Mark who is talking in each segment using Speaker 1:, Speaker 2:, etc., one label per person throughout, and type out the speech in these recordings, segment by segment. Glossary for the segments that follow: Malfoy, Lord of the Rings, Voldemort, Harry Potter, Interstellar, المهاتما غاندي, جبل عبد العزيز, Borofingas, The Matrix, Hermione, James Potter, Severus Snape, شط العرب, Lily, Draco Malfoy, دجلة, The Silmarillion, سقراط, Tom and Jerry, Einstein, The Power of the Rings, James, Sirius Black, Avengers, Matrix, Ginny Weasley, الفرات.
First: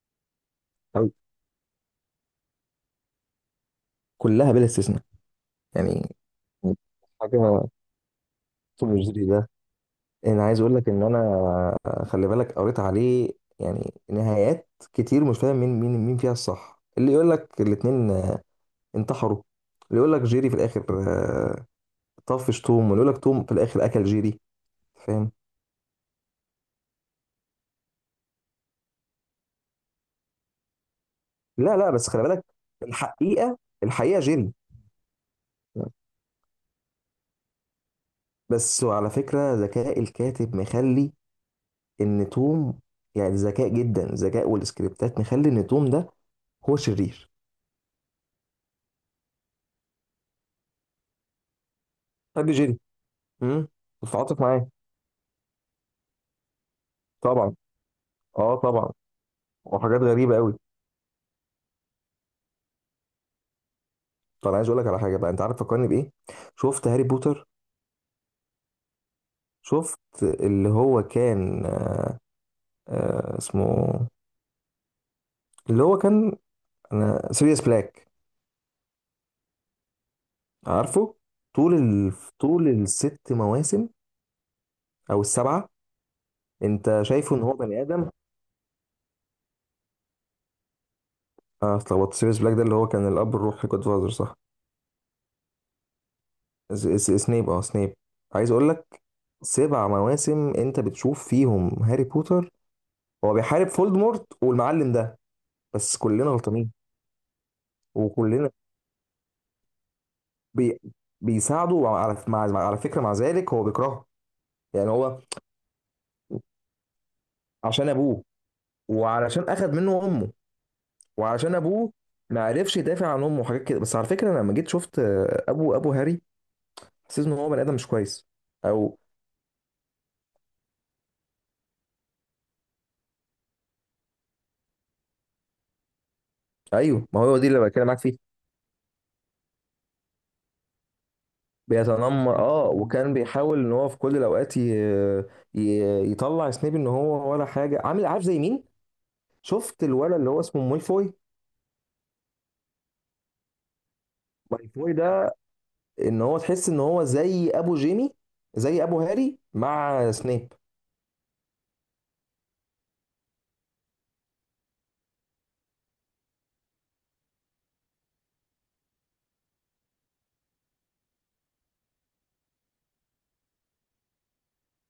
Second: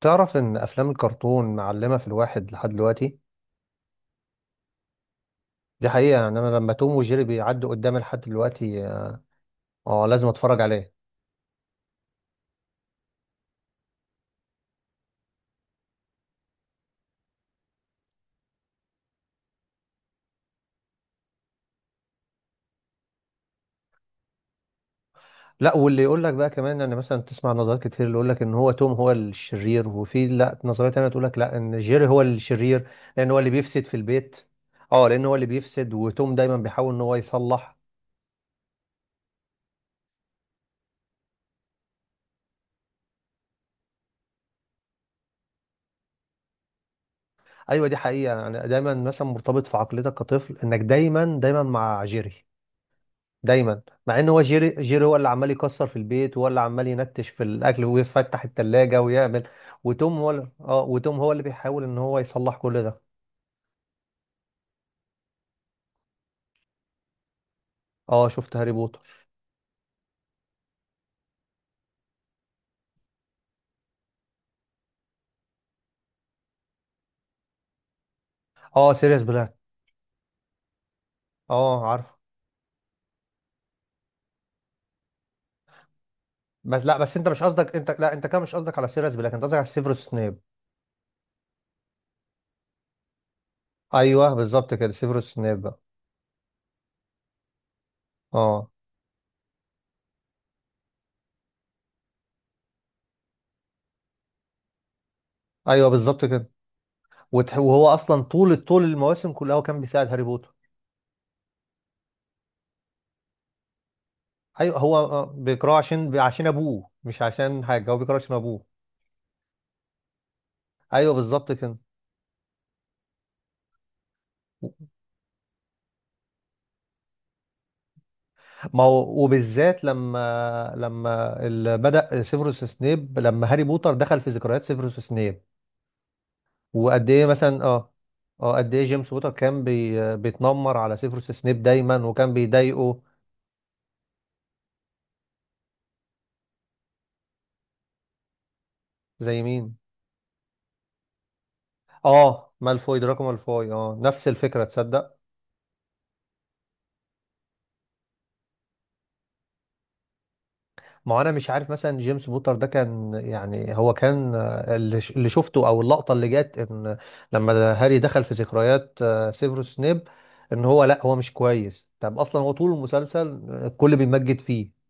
Speaker 1: تعرف ان افلام
Speaker 2: أو
Speaker 1: الكرتون معلمه في الواحد لحد دلوقتي.
Speaker 2: كلها بلا استثناء،
Speaker 1: دي
Speaker 2: يعني
Speaker 1: حقيقه، يعني انا لما توم وجيري
Speaker 2: حاجه
Speaker 1: بيعدوا قدامي لحد دلوقتي
Speaker 2: سوبر
Speaker 1: اه
Speaker 2: جيري ده.
Speaker 1: آه، لازم
Speaker 2: انا عايز
Speaker 1: اتفرج
Speaker 2: اقول لك
Speaker 1: عليه.
Speaker 2: ان انا، خلي بالك، قريت عليه يعني نهايات كتير، مش فاهم مين فيها الصح. اللي يقول لك الاتنين انتحروا، اللي يقول لك جيري في الاخر طفش توم، واللي يقول لك توم في الاخر اكل جيري. فاهم؟
Speaker 1: لا، واللي يقول لك بقى كمان ان مثلا تسمع نظريات كتير، اللي يقول لك ان هو توم هو الشرير، وفي لا نظريه تانيه تقول لك لا
Speaker 2: لا
Speaker 1: ان
Speaker 2: لا،
Speaker 1: جيري
Speaker 2: بس
Speaker 1: هو
Speaker 2: خلي بالك،
Speaker 1: الشرير، لان هو اللي
Speaker 2: الحقيقه
Speaker 1: بيفسد في
Speaker 2: الحقيقه،
Speaker 1: البيت
Speaker 2: جيري.
Speaker 1: اه لان هو اللي بيفسد، وتوم دايما بيحاول ان هو يصلح.
Speaker 2: بس وعلى فكرة ذكاء الكاتب مخلي إن توم، يعني ذكاء جدا ذكاء، والسكريبتات مخلي إن توم ده هو شرير.
Speaker 1: ايوه، دي حقيقه، يعني دايما مثلا مرتبط في عقليتك كطفل انك دايما دايما مع جيري
Speaker 2: بحب جيري. امم
Speaker 1: دايما. مع ان
Speaker 2: بتتعاطف
Speaker 1: هو
Speaker 2: معاه.
Speaker 1: جيري هو اللي عمال يكسر في البيت، وهو اللي عمال ينتش في
Speaker 2: طبعا،
Speaker 1: الاكل ويفتح
Speaker 2: اه، طبعا،
Speaker 1: التلاجة ويعمل.
Speaker 2: وحاجات غريبه قوي.
Speaker 1: وتوم هو اللي بيحاول ان هو يصلح كل ده.
Speaker 2: طب انا عايز اقول لك على حاجه بقى، انت عارف فكرني بايه؟ شفت هاري بوتر؟
Speaker 1: اه، شفت هاري بوتر.
Speaker 2: شفت اللي هو كان، اسمه، اللي هو كان، انا سيريوس بلاك،
Speaker 1: اه، سيريس بلاك.
Speaker 2: عارفه؟ طول
Speaker 1: اه، عارف.
Speaker 2: ال... طول الست مواسم او السبعه،
Speaker 1: بس لا،
Speaker 2: انت
Speaker 1: بس انت
Speaker 2: شايفه ان
Speaker 1: مش
Speaker 2: هو
Speaker 1: قصدك،
Speaker 2: بني
Speaker 1: انت
Speaker 2: ادم.
Speaker 1: لا، انت كده مش قصدك على سيريس بلاك، انت قصدك على سيفروس سنيب.
Speaker 2: اه اتلخبطت، سيريوس بلاك ده اللي هو كان الاب الروحي جود فازر،
Speaker 1: ايوه
Speaker 2: صح؟
Speaker 1: بالظبط كده، سيفروس سنيب بقى.
Speaker 2: سنيب. عايز اقول
Speaker 1: اه.
Speaker 2: لك، سبع مواسم انت بتشوف فيهم هاري بوتر، هو بيحارب فولدمورت والمعلم ده.
Speaker 1: ايوه
Speaker 2: بس
Speaker 1: بالظبط
Speaker 2: كلنا
Speaker 1: كده.
Speaker 2: غلطانين.
Speaker 1: وهو اصلا
Speaker 2: وكلنا
Speaker 1: طول طول المواسم كلها هو كان بيساعد هاري بوتر.
Speaker 2: بي بيساعده على على فكره، مع ذلك هو بيكرهه،
Speaker 1: ايوه،
Speaker 2: يعني
Speaker 1: هو
Speaker 2: هو
Speaker 1: بيكرهه عشان ابوه، مش عشان
Speaker 2: عشان
Speaker 1: حاجه، هو بيكرهه
Speaker 2: ابوه،
Speaker 1: عشان ابوه.
Speaker 2: وعلشان اخذ منه امه،
Speaker 1: ايوه بالظبط
Speaker 2: وعشان
Speaker 1: كده.
Speaker 2: ابوه ما عرفش يدافع عن امه وحاجات كده. بس على فكره، انا لما جيت شفت، ابو هاري، حسيت ان هو بني ادم مش كويس،
Speaker 1: ما
Speaker 2: او...
Speaker 1: هو، وبالذات لما بدأ سيفروس سنيب، لما هاري بوتر دخل في ذكريات سيفروس سنيب،
Speaker 2: ايوه
Speaker 1: وقد
Speaker 2: ما
Speaker 1: ايه
Speaker 2: هو دي اللي
Speaker 1: مثلا
Speaker 2: بتكلم
Speaker 1: اه
Speaker 2: معاك فيها.
Speaker 1: اه قد ايه جيمس بوتر كان بيتنمر على سيفروس سنيب دايما وكان
Speaker 2: بيتنمر، اه،
Speaker 1: بيضايقه
Speaker 2: وكان بيحاول ان هو في كل الاوقات ي... يطلع سنيب ان هو ولا حاجه، عامل عارف زي مين؟
Speaker 1: زي مين.
Speaker 2: شفت الولد اللي هو اسمه مالفوي
Speaker 1: اه، مالفوي، دراكو مالفوي، اه، نفس الفكرة،
Speaker 2: مالفوي
Speaker 1: تصدق.
Speaker 2: ده ان هو تحس ان هو زي ابو جيمي، زي ابو هاري مع سنيب.
Speaker 1: ما هو انا مش عارف مثلا جيمس بوتر ده كان، يعني هو كان اللي شفته، او اللقطه اللي جت ان لما هاري دخل في ذكريات سيفروس سنيب، ان هو لا، هو مش كويس. طب اصلا هو طول المسلسل الكل بيمجد فيه.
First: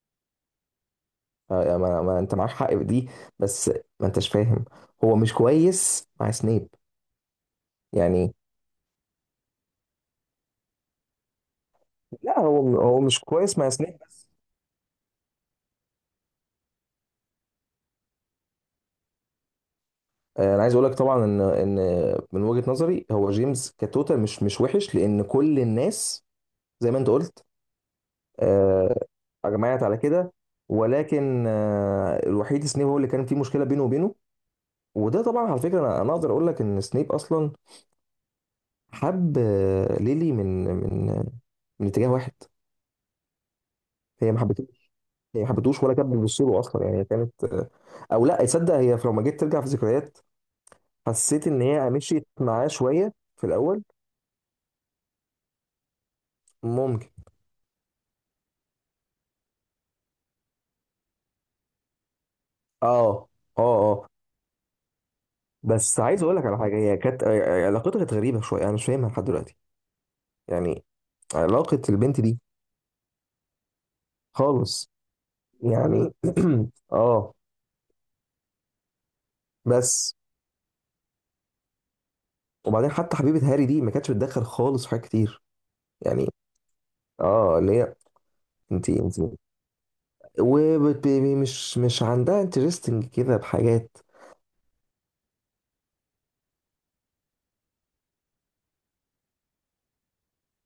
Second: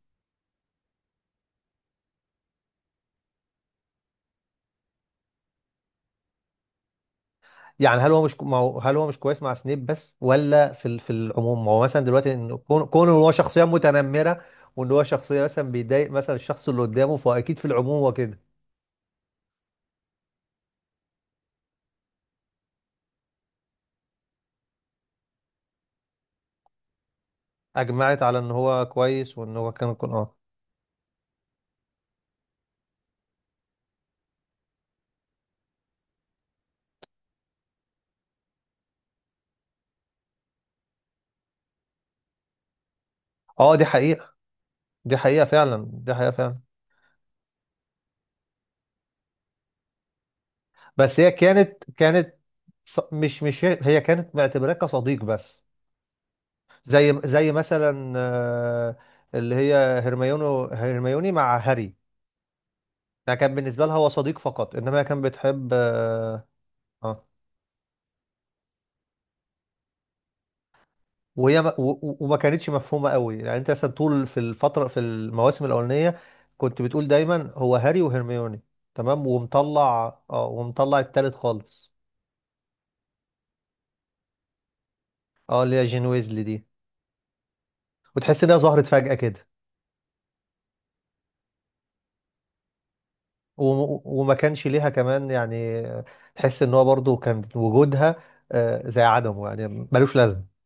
Speaker 2: ما انت معاك حق في دي، بس ما انتش فاهم، هو مش كويس مع سنيب.
Speaker 1: يعني هل هو مش
Speaker 2: يعني
Speaker 1: ك- ما هو- هل هو مش كويس مع سنيب بس ولا في العموم؟ ما هو مثلا دلوقتي
Speaker 2: لا
Speaker 1: ان
Speaker 2: هو
Speaker 1: كون
Speaker 2: هو
Speaker 1: كون إن
Speaker 2: مش
Speaker 1: هو
Speaker 2: كويس
Speaker 1: شخصيه
Speaker 2: مع سنيب بس.
Speaker 1: متنمره، وان هو شخصيه مثلا بيضايق مثلا الشخص اللي قدامه، فاكيد في العموم هو كده.
Speaker 2: انا عايز اقول لك طبعا ان من وجهة نظري هو جيمس كتوتال مش وحش، لان كل الناس زي ما انت قلت،
Speaker 1: اجمعت على ان هو
Speaker 2: آه،
Speaker 1: كويس، وان هو
Speaker 2: اجمعت
Speaker 1: كان
Speaker 2: على
Speaker 1: كان-
Speaker 2: كده.
Speaker 1: اه
Speaker 2: ولكن الوحيد سنيب هو اللي كان فيه مشكله بينه وبينه. وده طبعا على فكره، انا اقدر اقول لك ان سنيب اصلا حب، ليلي، من اتجاه واحد.
Speaker 1: اه، دي
Speaker 2: هي
Speaker 1: حقيقه،
Speaker 2: ما حبتوش،
Speaker 1: دي
Speaker 2: هي
Speaker 1: حقيقة
Speaker 2: ما حبتوش
Speaker 1: فعلا،
Speaker 2: ولا كانت
Speaker 1: دي حقيقة
Speaker 2: بتبص
Speaker 1: فعلا.
Speaker 2: له اصلا، يعني هي كانت، او لا، تصدق، هي لو ما جيت ترجع في ذكريات،
Speaker 1: بس هي
Speaker 2: حسيت ان
Speaker 1: كانت
Speaker 2: هي مشيت
Speaker 1: كانت
Speaker 2: معاه
Speaker 1: ص-
Speaker 2: شويه
Speaker 1: مش
Speaker 2: في
Speaker 1: مش هي
Speaker 2: الاول.
Speaker 1: هي كانت معتبراه كصديق بس.
Speaker 2: ممكن.
Speaker 1: زي مثلا اللي هي هرميوني مع هاري.
Speaker 2: اه،
Speaker 1: يعني كان
Speaker 2: اه،
Speaker 1: بالنسبة لها
Speaker 2: اه.
Speaker 1: هو صديق فقط، انما هي كانت بتحب
Speaker 2: بس عايز اقول لك
Speaker 1: اه
Speaker 2: على حاجه، هي كانت،
Speaker 1: آه.
Speaker 2: علاقتها كانت غريبه شويه، انا مش فاهمها لحد دلوقتي، يعني
Speaker 1: وهي
Speaker 2: علاقة
Speaker 1: ما- و- و-
Speaker 2: البنت
Speaker 1: وما
Speaker 2: دي
Speaker 1: كانتش مفهومة قوي، يعني انت مثلا طول في الفترة
Speaker 2: خالص،
Speaker 1: في المواسم
Speaker 2: يعني
Speaker 1: الأولانية كنت بتقول
Speaker 2: اه،
Speaker 1: دايما هو هاري وهرميوني تمام،
Speaker 2: بس.
Speaker 1: ومطلع التالت خالص.
Speaker 2: وبعدين حتى حبيبة هاري دي ما كانتش بتدخل خالص في حاجات كتير،
Speaker 1: اه، اللي هي جين
Speaker 2: يعني،
Speaker 1: ويزلي دي،
Speaker 2: اه، اللي هي
Speaker 1: وتحس ان هي ظهرت
Speaker 2: انت
Speaker 1: فجأة
Speaker 2: انت
Speaker 1: كده.
Speaker 2: ومش مش عندها انترستنج كده بحاجات.
Speaker 1: وما كانش ليها كمان، يعني تحس ان هو برضو كان وجودها زي عدمه، يعني ملوش لازمه.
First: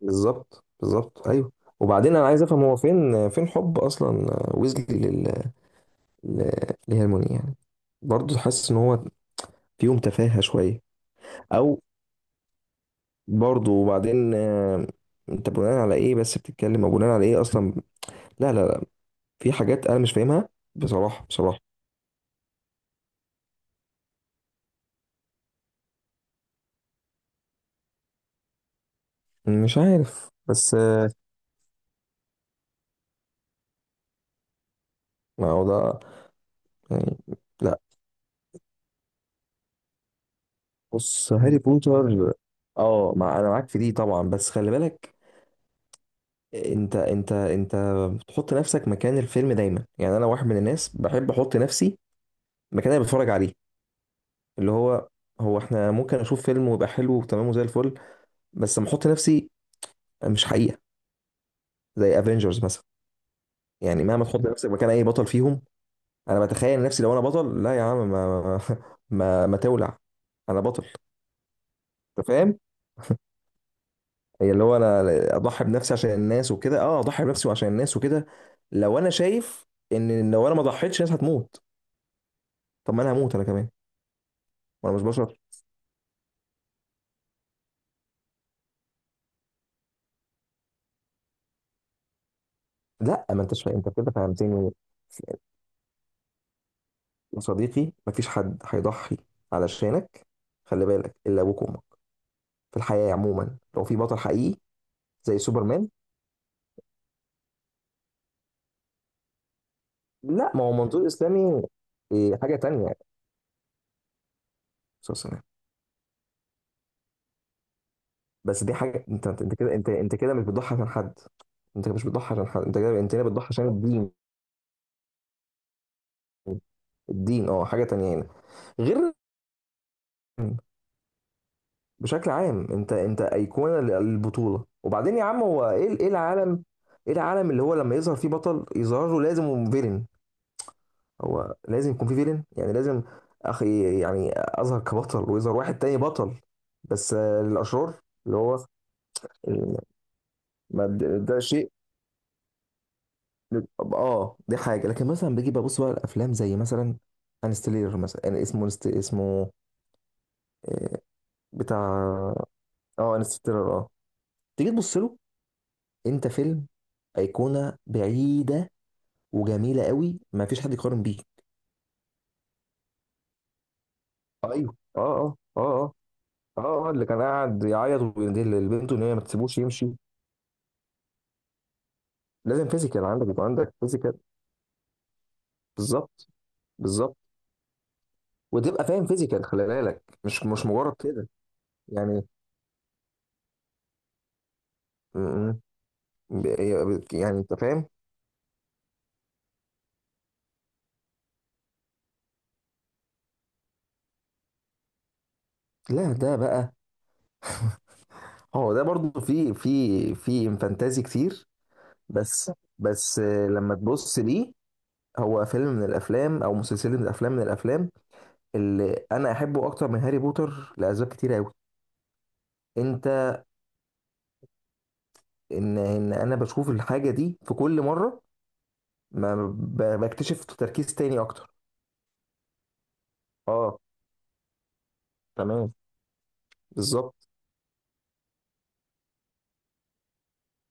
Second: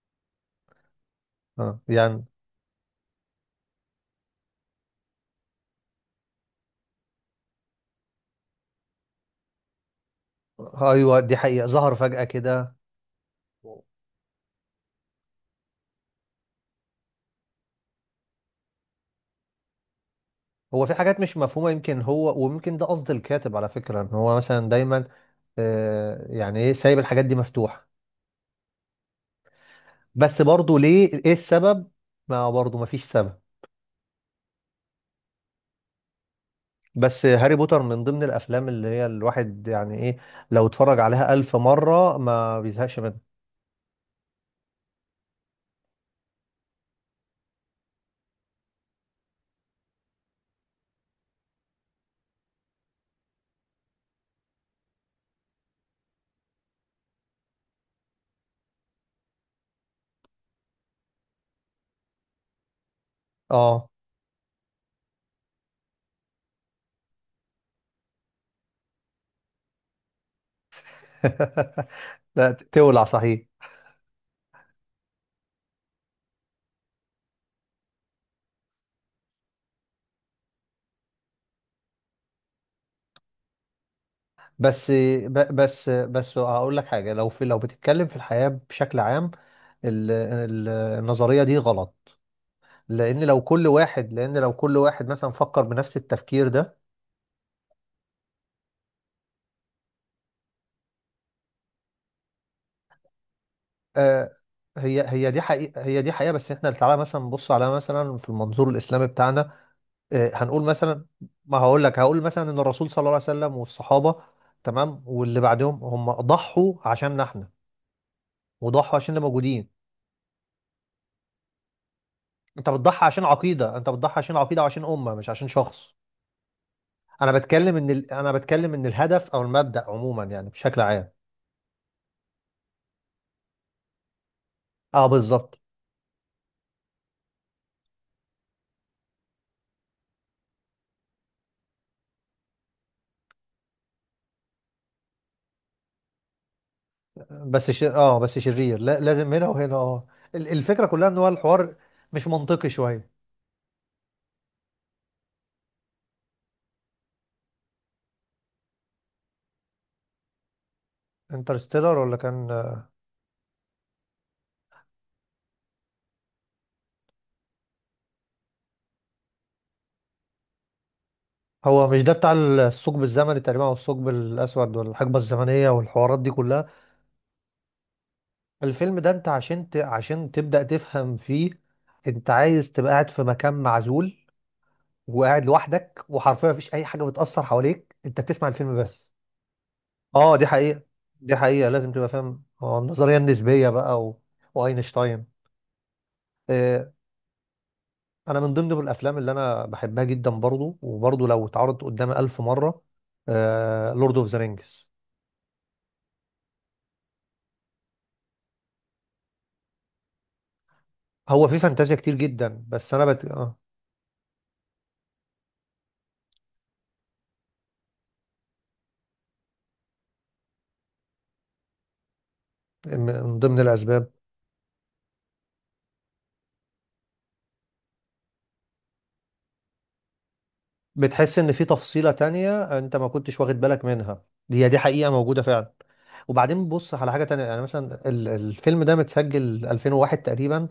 Speaker 2: بالظبط، بالظبط، ايوه.
Speaker 1: آه،
Speaker 2: وبعدين
Speaker 1: يعني
Speaker 2: انا عايز افهم هو فين حب اصلا، ويزلي لهرموني، يعني برضه حاسس ان هو فيهم تفاهة شوية.
Speaker 1: ايوه، دي حقيقه،
Speaker 2: او
Speaker 1: ظهر فجاه كده.
Speaker 2: برضه، وبعدين، انت بناء على ايه بس بتتكلم، او بناء على ايه اصلا؟ لا لا، في حاجات انا مش فاهمها.
Speaker 1: هو في حاجات
Speaker 2: بصراحه،
Speaker 1: مش مفهومه،
Speaker 2: بصراحه
Speaker 1: يمكن هو، ويمكن ده قصد الكاتب على فكره ان هو مثلا دايما يعني ايه، سايب الحاجات دي مفتوحه،
Speaker 2: مش عارف،
Speaker 1: بس
Speaker 2: بس
Speaker 1: برضو ليه، ايه السبب، ما برضو ما فيش سبب.
Speaker 2: ما هو ده، يعني
Speaker 1: بس هاري
Speaker 2: لا.
Speaker 1: بوتر من ضمن الافلام اللي هي الواحد يعني ايه لو اتفرج
Speaker 2: بص،
Speaker 1: عليها الف
Speaker 2: هاري
Speaker 1: مره
Speaker 2: بوتر،
Speaker 1: ما بيزهقش
Speaker 2: اه،
Speaker 1: منها.
Speaker 2: مع انا معاك في دي طبعا، بس خلي بالك، انت بتحط نفسك مكان الفيلم دايما، يعني انا واحد من الناس بحب احط نفسي مكان اللي بتفرج عليه، اللي هو احنا ممكن اشوف فيلم ويبقى حلو وتمام وزي الفل، بس لما احط نفسي، مش حقيقه، زي افنجرز مثلا،
Speaker 1: اه
Speaker 2: يعني مهما تحط نفسك مكان اي بطل فيهم، انا بتخيل نفسي لو انا بطل، لا يا عم، ما ما ما تولع! انا بطل؟ انت
Speaker 1: لا،
Speaker 2: فاهم؟
Speaker 1: تولع صحيح.
Speaker 2: هي اللي هو انا اضحي بنفسي عشان الناس وكده، اه، اضحي بنفسي وعشان الناس وكده، لو انا شايف ان لو انا ما ضحيتش الناس هتموت، طب ما انا هموت انا كمان،
Speaker 1: بس
Speaker 2: وانا مش بشر.
Speaker 1: ب- بس بس هقول لك حاجه، لو في، لو بتتكلم في الحياه بشكل عام، ال- ال- النظريه دي غلط، لان
Speaker 2: لا،
Speaker 1: لو
Speaker 2: ما انتش
Speaker 1: كل
Speaker 2: فاهم، انت كده
Speaker 1: واحد، لان لو
Speaker 2: فهمتني
Speaker 1: كل واحد مثلا فكر بنفس التفكير ده.
Speaker 2: يا صديقي. ما فيش حد هيضحي علشانك، خلي بالك، الا ابوك وامك. في الحياه عموما لو في بطل
Speaker 1: آه،
Speaker 2: حقيقي
Speaker 1: هي
Speaker 2: زي
Speaker 1: دي حقيقه،
Speaker 2: سوبرمان.
Speaker 1: هي دي حقيقه، بس احنا تعالى مثلا نبص على مثلا في المنظور الاسلامي بتاعنا.
Speaker 2: لا
Speaker 1: هنقول
Speaker 2: ما هو
Speaker 1: مثلا،
Speaker 2: منظور
Speaker 1: ما
Speaker 2: اسلامي،
Speaker 1: هقول لك، هقول
Speaker 2: إيه،
Speaker 1: مثلا
Speaker 2: حاجه
Speaker 1: ان الرسول
Speaker 2: تانية.
Speaker 1: صلى الله عليه وسلم والصحابه، تمام، واللي بعدهم، هم ضحوا عشاننا احنا،
Speaker 2: بس دي
Speaker 1: وضحوا
Speaker 2: حاجه،
Speaker 1: عشان اللي
Speaker 2: انت
Speaker 1: موجودين.
Speaker 2: كده، انت كده مش بتضحي عشان حد، انت مش بتضحي عشان حد،
Speaker 1: انت
Speaker 2: انت كده،
Speaker 1: بتضحي
Speaker 2: انت كده
Speaker 1: عشان
Speaker 2: بتضحي عشان
Speaker 1: عقيده، انت
Speaker 2: الدين.
Speaker 1: بتضحي عشان عقيده وعشان امه، مش عشان شخص. انا
Speaker 2: الدين، اه،
Speaker 1: بتكلم
Speaker 2: حاجه
Speaker 1: ان
Speaker 2: تانية هنا،
Speaker 1: انا بتكلم ان
Speaker 2: غير.
Speaker 1: الهدف او المبدأ عموما، يعني بشكل عام.
Speaker 2: بشكل عام انت ايقونه للبطوله.
Speaker 1: اه،
Speaker 2: وبعدين يا عم
Speaker 1: بالظبط.
Speaker 2: هو ايه ايه العالم، ايه العالم اللي هو لما يظهر فيه بطل يظهر له لازم فيلن. هو لازم يكون فيه فيلن، يعني لازم، اخي يعني اظهر كبطل ويظهر واحد تاني بطل، بس
Speaker 1: بس ش...
Speaker 2: للاشرار.
Speaker 1: اه
Speaker 2: اللي
Speaker 1: بس
Speaker 2: هو
Speaker 1: شرير، لا، لازم هنا وهنا،
Speaker 2: ال-
Speaker 1: اه، الفكره
Speaker 2: ما
Speaker 1: كلها ان
Speaker 2: ده
Speaker 1: هو
Speaker 2: ده شيء
Speaker 1: الحوار مش منطقي شويه.
Speaker 2: اه، دي حاجه. لكن مثلا بيجي ببص بقى الافلام زي مثلا انستيلر مثلا، يعني اسمه اسمه
Speaker 1: انترستيلر ولا
Speaker 2: بتاع،
Speaker 1: كان؟
Speaker 2: اه، انستيلر، اه. تيجي تبص له، انت فيلم، ايقونه بعيده وجميله قوي، ما فيش حد يقارن بيه.
Speaker 1: هو مش ده بتاع الثقب الزمني تقريبا، او الثقب
Speaker 2: ايوه،
Speaker 1: الاسود والحقبه
Speaker 2: اه، اه، اه،
Speaker 1: الزمنيه
Speaker 2: اه،
Speaker 1: والحوارات دي كلها؟
Speaker 2: اه، اه، اللي كان قاعد يعيط ويندل لبنته
Speaker 1: الفيلم
Speaker 2: ان
Speaker 1: ده
Speaker 2: هي ما
Speaker 1: انت
Speaker 2: تسيبوش يمشي.
Speaker 1: عشان تبدأ تفهم فيه انت
Speaker 2: لازم
Speaker 1: عايز تبقى
Speaker 2: فيزيكال
Speaker 1: قاعد في
Speaker 2: عندك، يبقى
Speaker 1: مكان
Speaker 2: عندك فيزيكال،
Speaker 1: معزول وقاعد لوحدك،
Speaker 2: بالظبط،
Speaker 1: وحرفيا مفيش اي حاجه
Speaker 2: بالظبط،
Speaker 1: بتاثر حواليك، انت بتسمع الفيلم
Speaker 2: وتبقى فاهم
Speaker 1: بس.
Speaker 2: فيزيكال، خلي بالك
Speaker 1: اه،
Speaker 2: مش
Speaker 1: دي
Speaker 2: مش
Speaker 1: حقيقه،
Speaker 2: مجرد كده،
Speaker 1: دي حقيقه، لازم تبقى
Speaker 2: يعني
Speaker 1: فاهم النظريه النسبيه بقى واينشتاين.
Speaker 2: م- م-
Speaker 1: آه،
Speaker 2: يعني انت فاهم.
Speaker 1: انا من ضمن الافلام اللي انا بحبها جدا برضو، وبرضو لو اتعرضت قدامي ألف مره، لورد اوف ذا رينجز.
Speaker 2: لا ده بقى، هو ده برضو في فانتازي كتير.
Speaker 1: هو في فانتازيا كتير
Speaker 2: بس
Speaker 1: جدا، بس انا
Speaker 2: بس
Speaker 1: بت... آه،
Speaker 2: لما تبص ليه، هو فيلم من الافلام او مسلسل من الافلام اللي انا احبه اكتر من هاري بوتر لاسباب كتير قوي.
Speaker 1: من
Speaker 2: انت
Speaker 1: من ضمن الاسباب،
Speaker 2: ان انا بشوف الحاجه دي في كل مره ما بكتشف تركيز تاني
Speaker 1: بتحس ان
Speaker 2: اكتر.
Speaker 1: في تفصيلة تانية انت ما كنتش واخد
Speaker 2: اه،
Speaker 1: بالك منها، هي دي حقيقة موجودة فعلا.
Speaker 2: تمام.
Speaker 1: وبعدين بص على حاجة
Speaker 2: بالظبط،
Speaker 1: تانية، يعني مثلا الفيلم ده متسجل 2001 تقريبا،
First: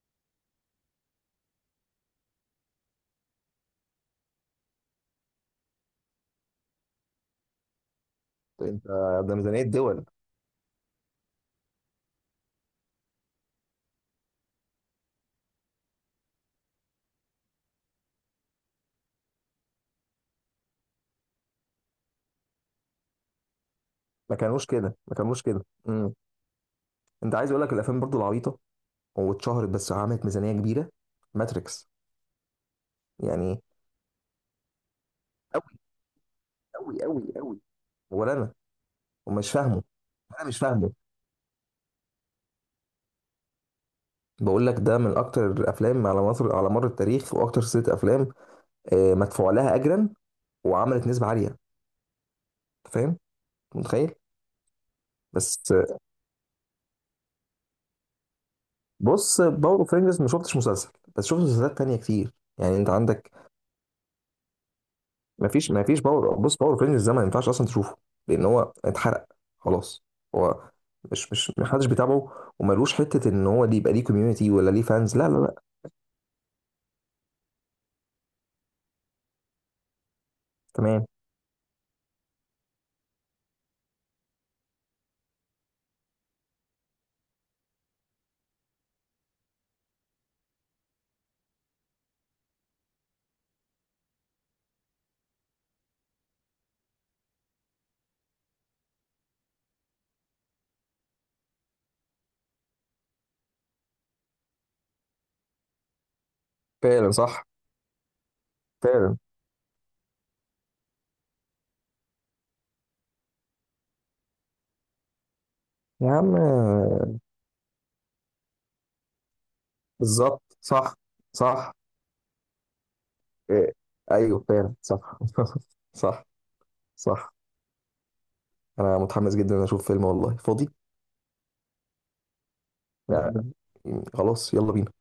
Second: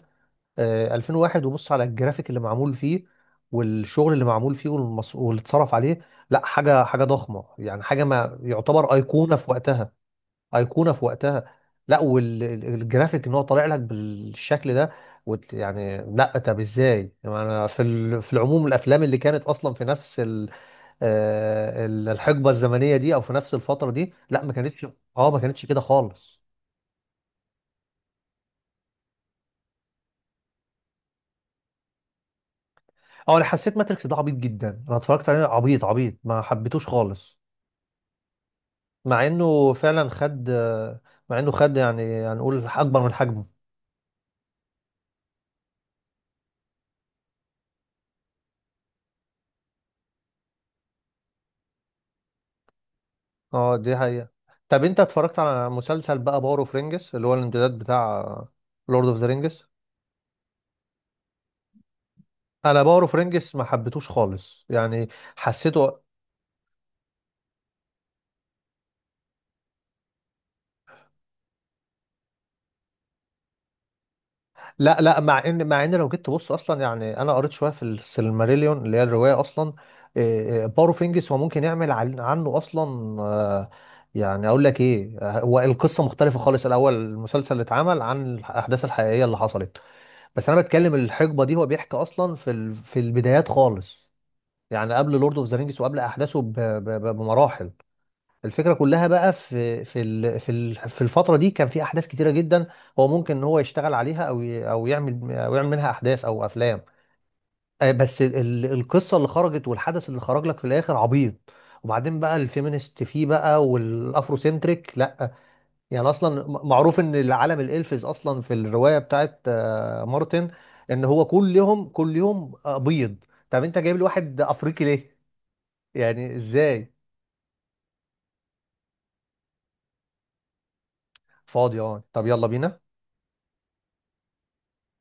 Speaker 1: 2001، وبص على الجرافيك اللي معمول فيه والشغل اللي معمول فيه واللي اتصرف عليه. لا حاجة، حاجة ضخمة، يعني حاجة ما،
Speaker 2: انت
Speaker 1: يعتبر أيقونة
Speaker 2: ده
Speaker 1: في
Speaker 2: ميزانيه
Speaker 1: وقتها،
Speaker 2: دول.
Speaker 1: أيقونة في وقتها. لا، والجرافيك ان هو طالع لك بالشكل ده، وت... يعني لا طب ازاي؟ يعني انا في العموم الافلام اللي كانت اصلا في نفس الحقبه الزمنيه دي، او في نفس الفتره دي،
Speaker 2: ما
Speaker 1: لا ما
Speaker 2: كانوش
Speaker 1: كانتش،
Speaker 2: كده، ما
Speaker 1: اه، ما
Speaker 2: كانوش
Speaker 1: كانتش
Speaker 2: كده.
Speaker 1: كده خالص.
Speaker 2: انت عايز اقول لك الافلام برضو العبيطه واتشهرت، بس عملت ميزانيه كبيره، ماتريكس،
Speaker 1: اه، انا
Speaker 2: يعني،
Speaker 1: حسيت ماتريكس ده عبيط جدا، انا اتفرجت عليه عبيط عبيط، ما حبيتوش
Speaker 2: قوي قوي
Speaker 1: خالص.
Speaker 2: قوي. ولا انا
Speaker 1: مع
Speaker 2: ومش
Speaker 1: انه
Speaker 2: فاهمه،
Speaker 1: فعلا
Speaker 2: انا
Speaker 1: خد
Speaker 2: مش فاهمه.
Speaker 1: آه، مع انه خد يعني هنقول اكبر من حجمه.
Speaker 2: بقول لك ده من اكتر الافلام على مصر على مر التاريخ، واكتر سلسله افلام مدفوع لها اجرا، وعملت نسبه عاليه، أنت فاهم،
Speaker 1: اه، دي
Speaker 2: متخيل؟
Speaker 1: حقيقه. طب انت اتفرجت على
Speaker 2: بس
Speaker 1: مسلسل بقى باور اوف رينجز اللي هو الامتداد بتاع لورد اوف ذا
Speaker 2: بص،
Speaker 1: رينجز؟
Speaker 2: باور اوف رينجز ما شفتش مسلسل، بس شفت مسلسلات تانية كتير يعني،
Speaker 1: انا
Speaker 2: انت
Speaker 1: باور اوف
Speaker 2: عندك.
Speaker 1: رينجز ما حبيتوش خالص، يعني
Speaker 2: ما
Speaker 1: حسيته.
Speaker 2: فيش بص، باور اوف رينجز ده ما ينفعش اصلا تشوفه، لان هو اتحرق خلاص. هو مش محدش بيتابعه وملوش حته ان هو دي، يبقى ليه كوميونتي ولا ليه
Speaker 1: لا
Speaker 2: فانز؟
Speaker 1: لا،
Speaker 2: لا لا
Speaker 1: مع
Speaker 2: لا.
Speaker 1: ان مع ان لو جيت تبص اصلا، يعني انا قريت شويه في السيلماريليون اللي هي الروايه اصلا. إيه، إيه،
Speaker 2: تمام.
Speaker 1: بوروفينجس هو ممكن يعمل عنه اصلا. آه، يعني اقول لك ايه، هو القصه مختلفه خالص الاول، المسلسل اللي اتعمل عن الاحداث الحقيقيه اللي حصلت، بس انا بتكلم الحقبه دي هو بيحكي اصلا في البدايات خالص، يعني قبل لورد اوف ذا رينجز وقبل احداثه بمراحل. الفكرة كلها بقى في الفترة دي كان في أحداث كتيرة جدا، هو ممكن إن هو يشتغل عليها، أو يعمل منها أحداث أو أفلام.
Speaker 2: فعلا صح،
Speaker 1: بس القصة
Speaker 2: فعلا.
Speaker 1: اللي خرجت والحدث اللي خرج لك في الآخر عبيط، وبعدين بقى الفيمينست فيه بقى والأفرو سنتريك، لأ. يعني
Speaker 2: يا عم،
Speaker 1: أصلا معروف إن العالم الإلفز أصلا في الرواية بتاعت
Speaker 2: بالظبط،
Speaker 1: مارتن،
Speaker 2: صح،
Speaker 1: إن هو كل
Speaker 2: صح،
Speaker 1: يوم كل يوم بيض. طب
Speaker 2: إيه.
Speaker 1: أنت جايب لي واحد
Speaker 2: ايوه فعلا
Speaker 1: أفريقي ليه؟
Speaker 2: صح صح،
Speaker 1: يعني إزاي؟
Speaker 2: صح. انا متحمس جدا اشوف فيلم والله، فاضي؟
Speaker 1: فاضي أه، طب يلا بينا.
Speaker 2: لا خلاص، يلا بينا.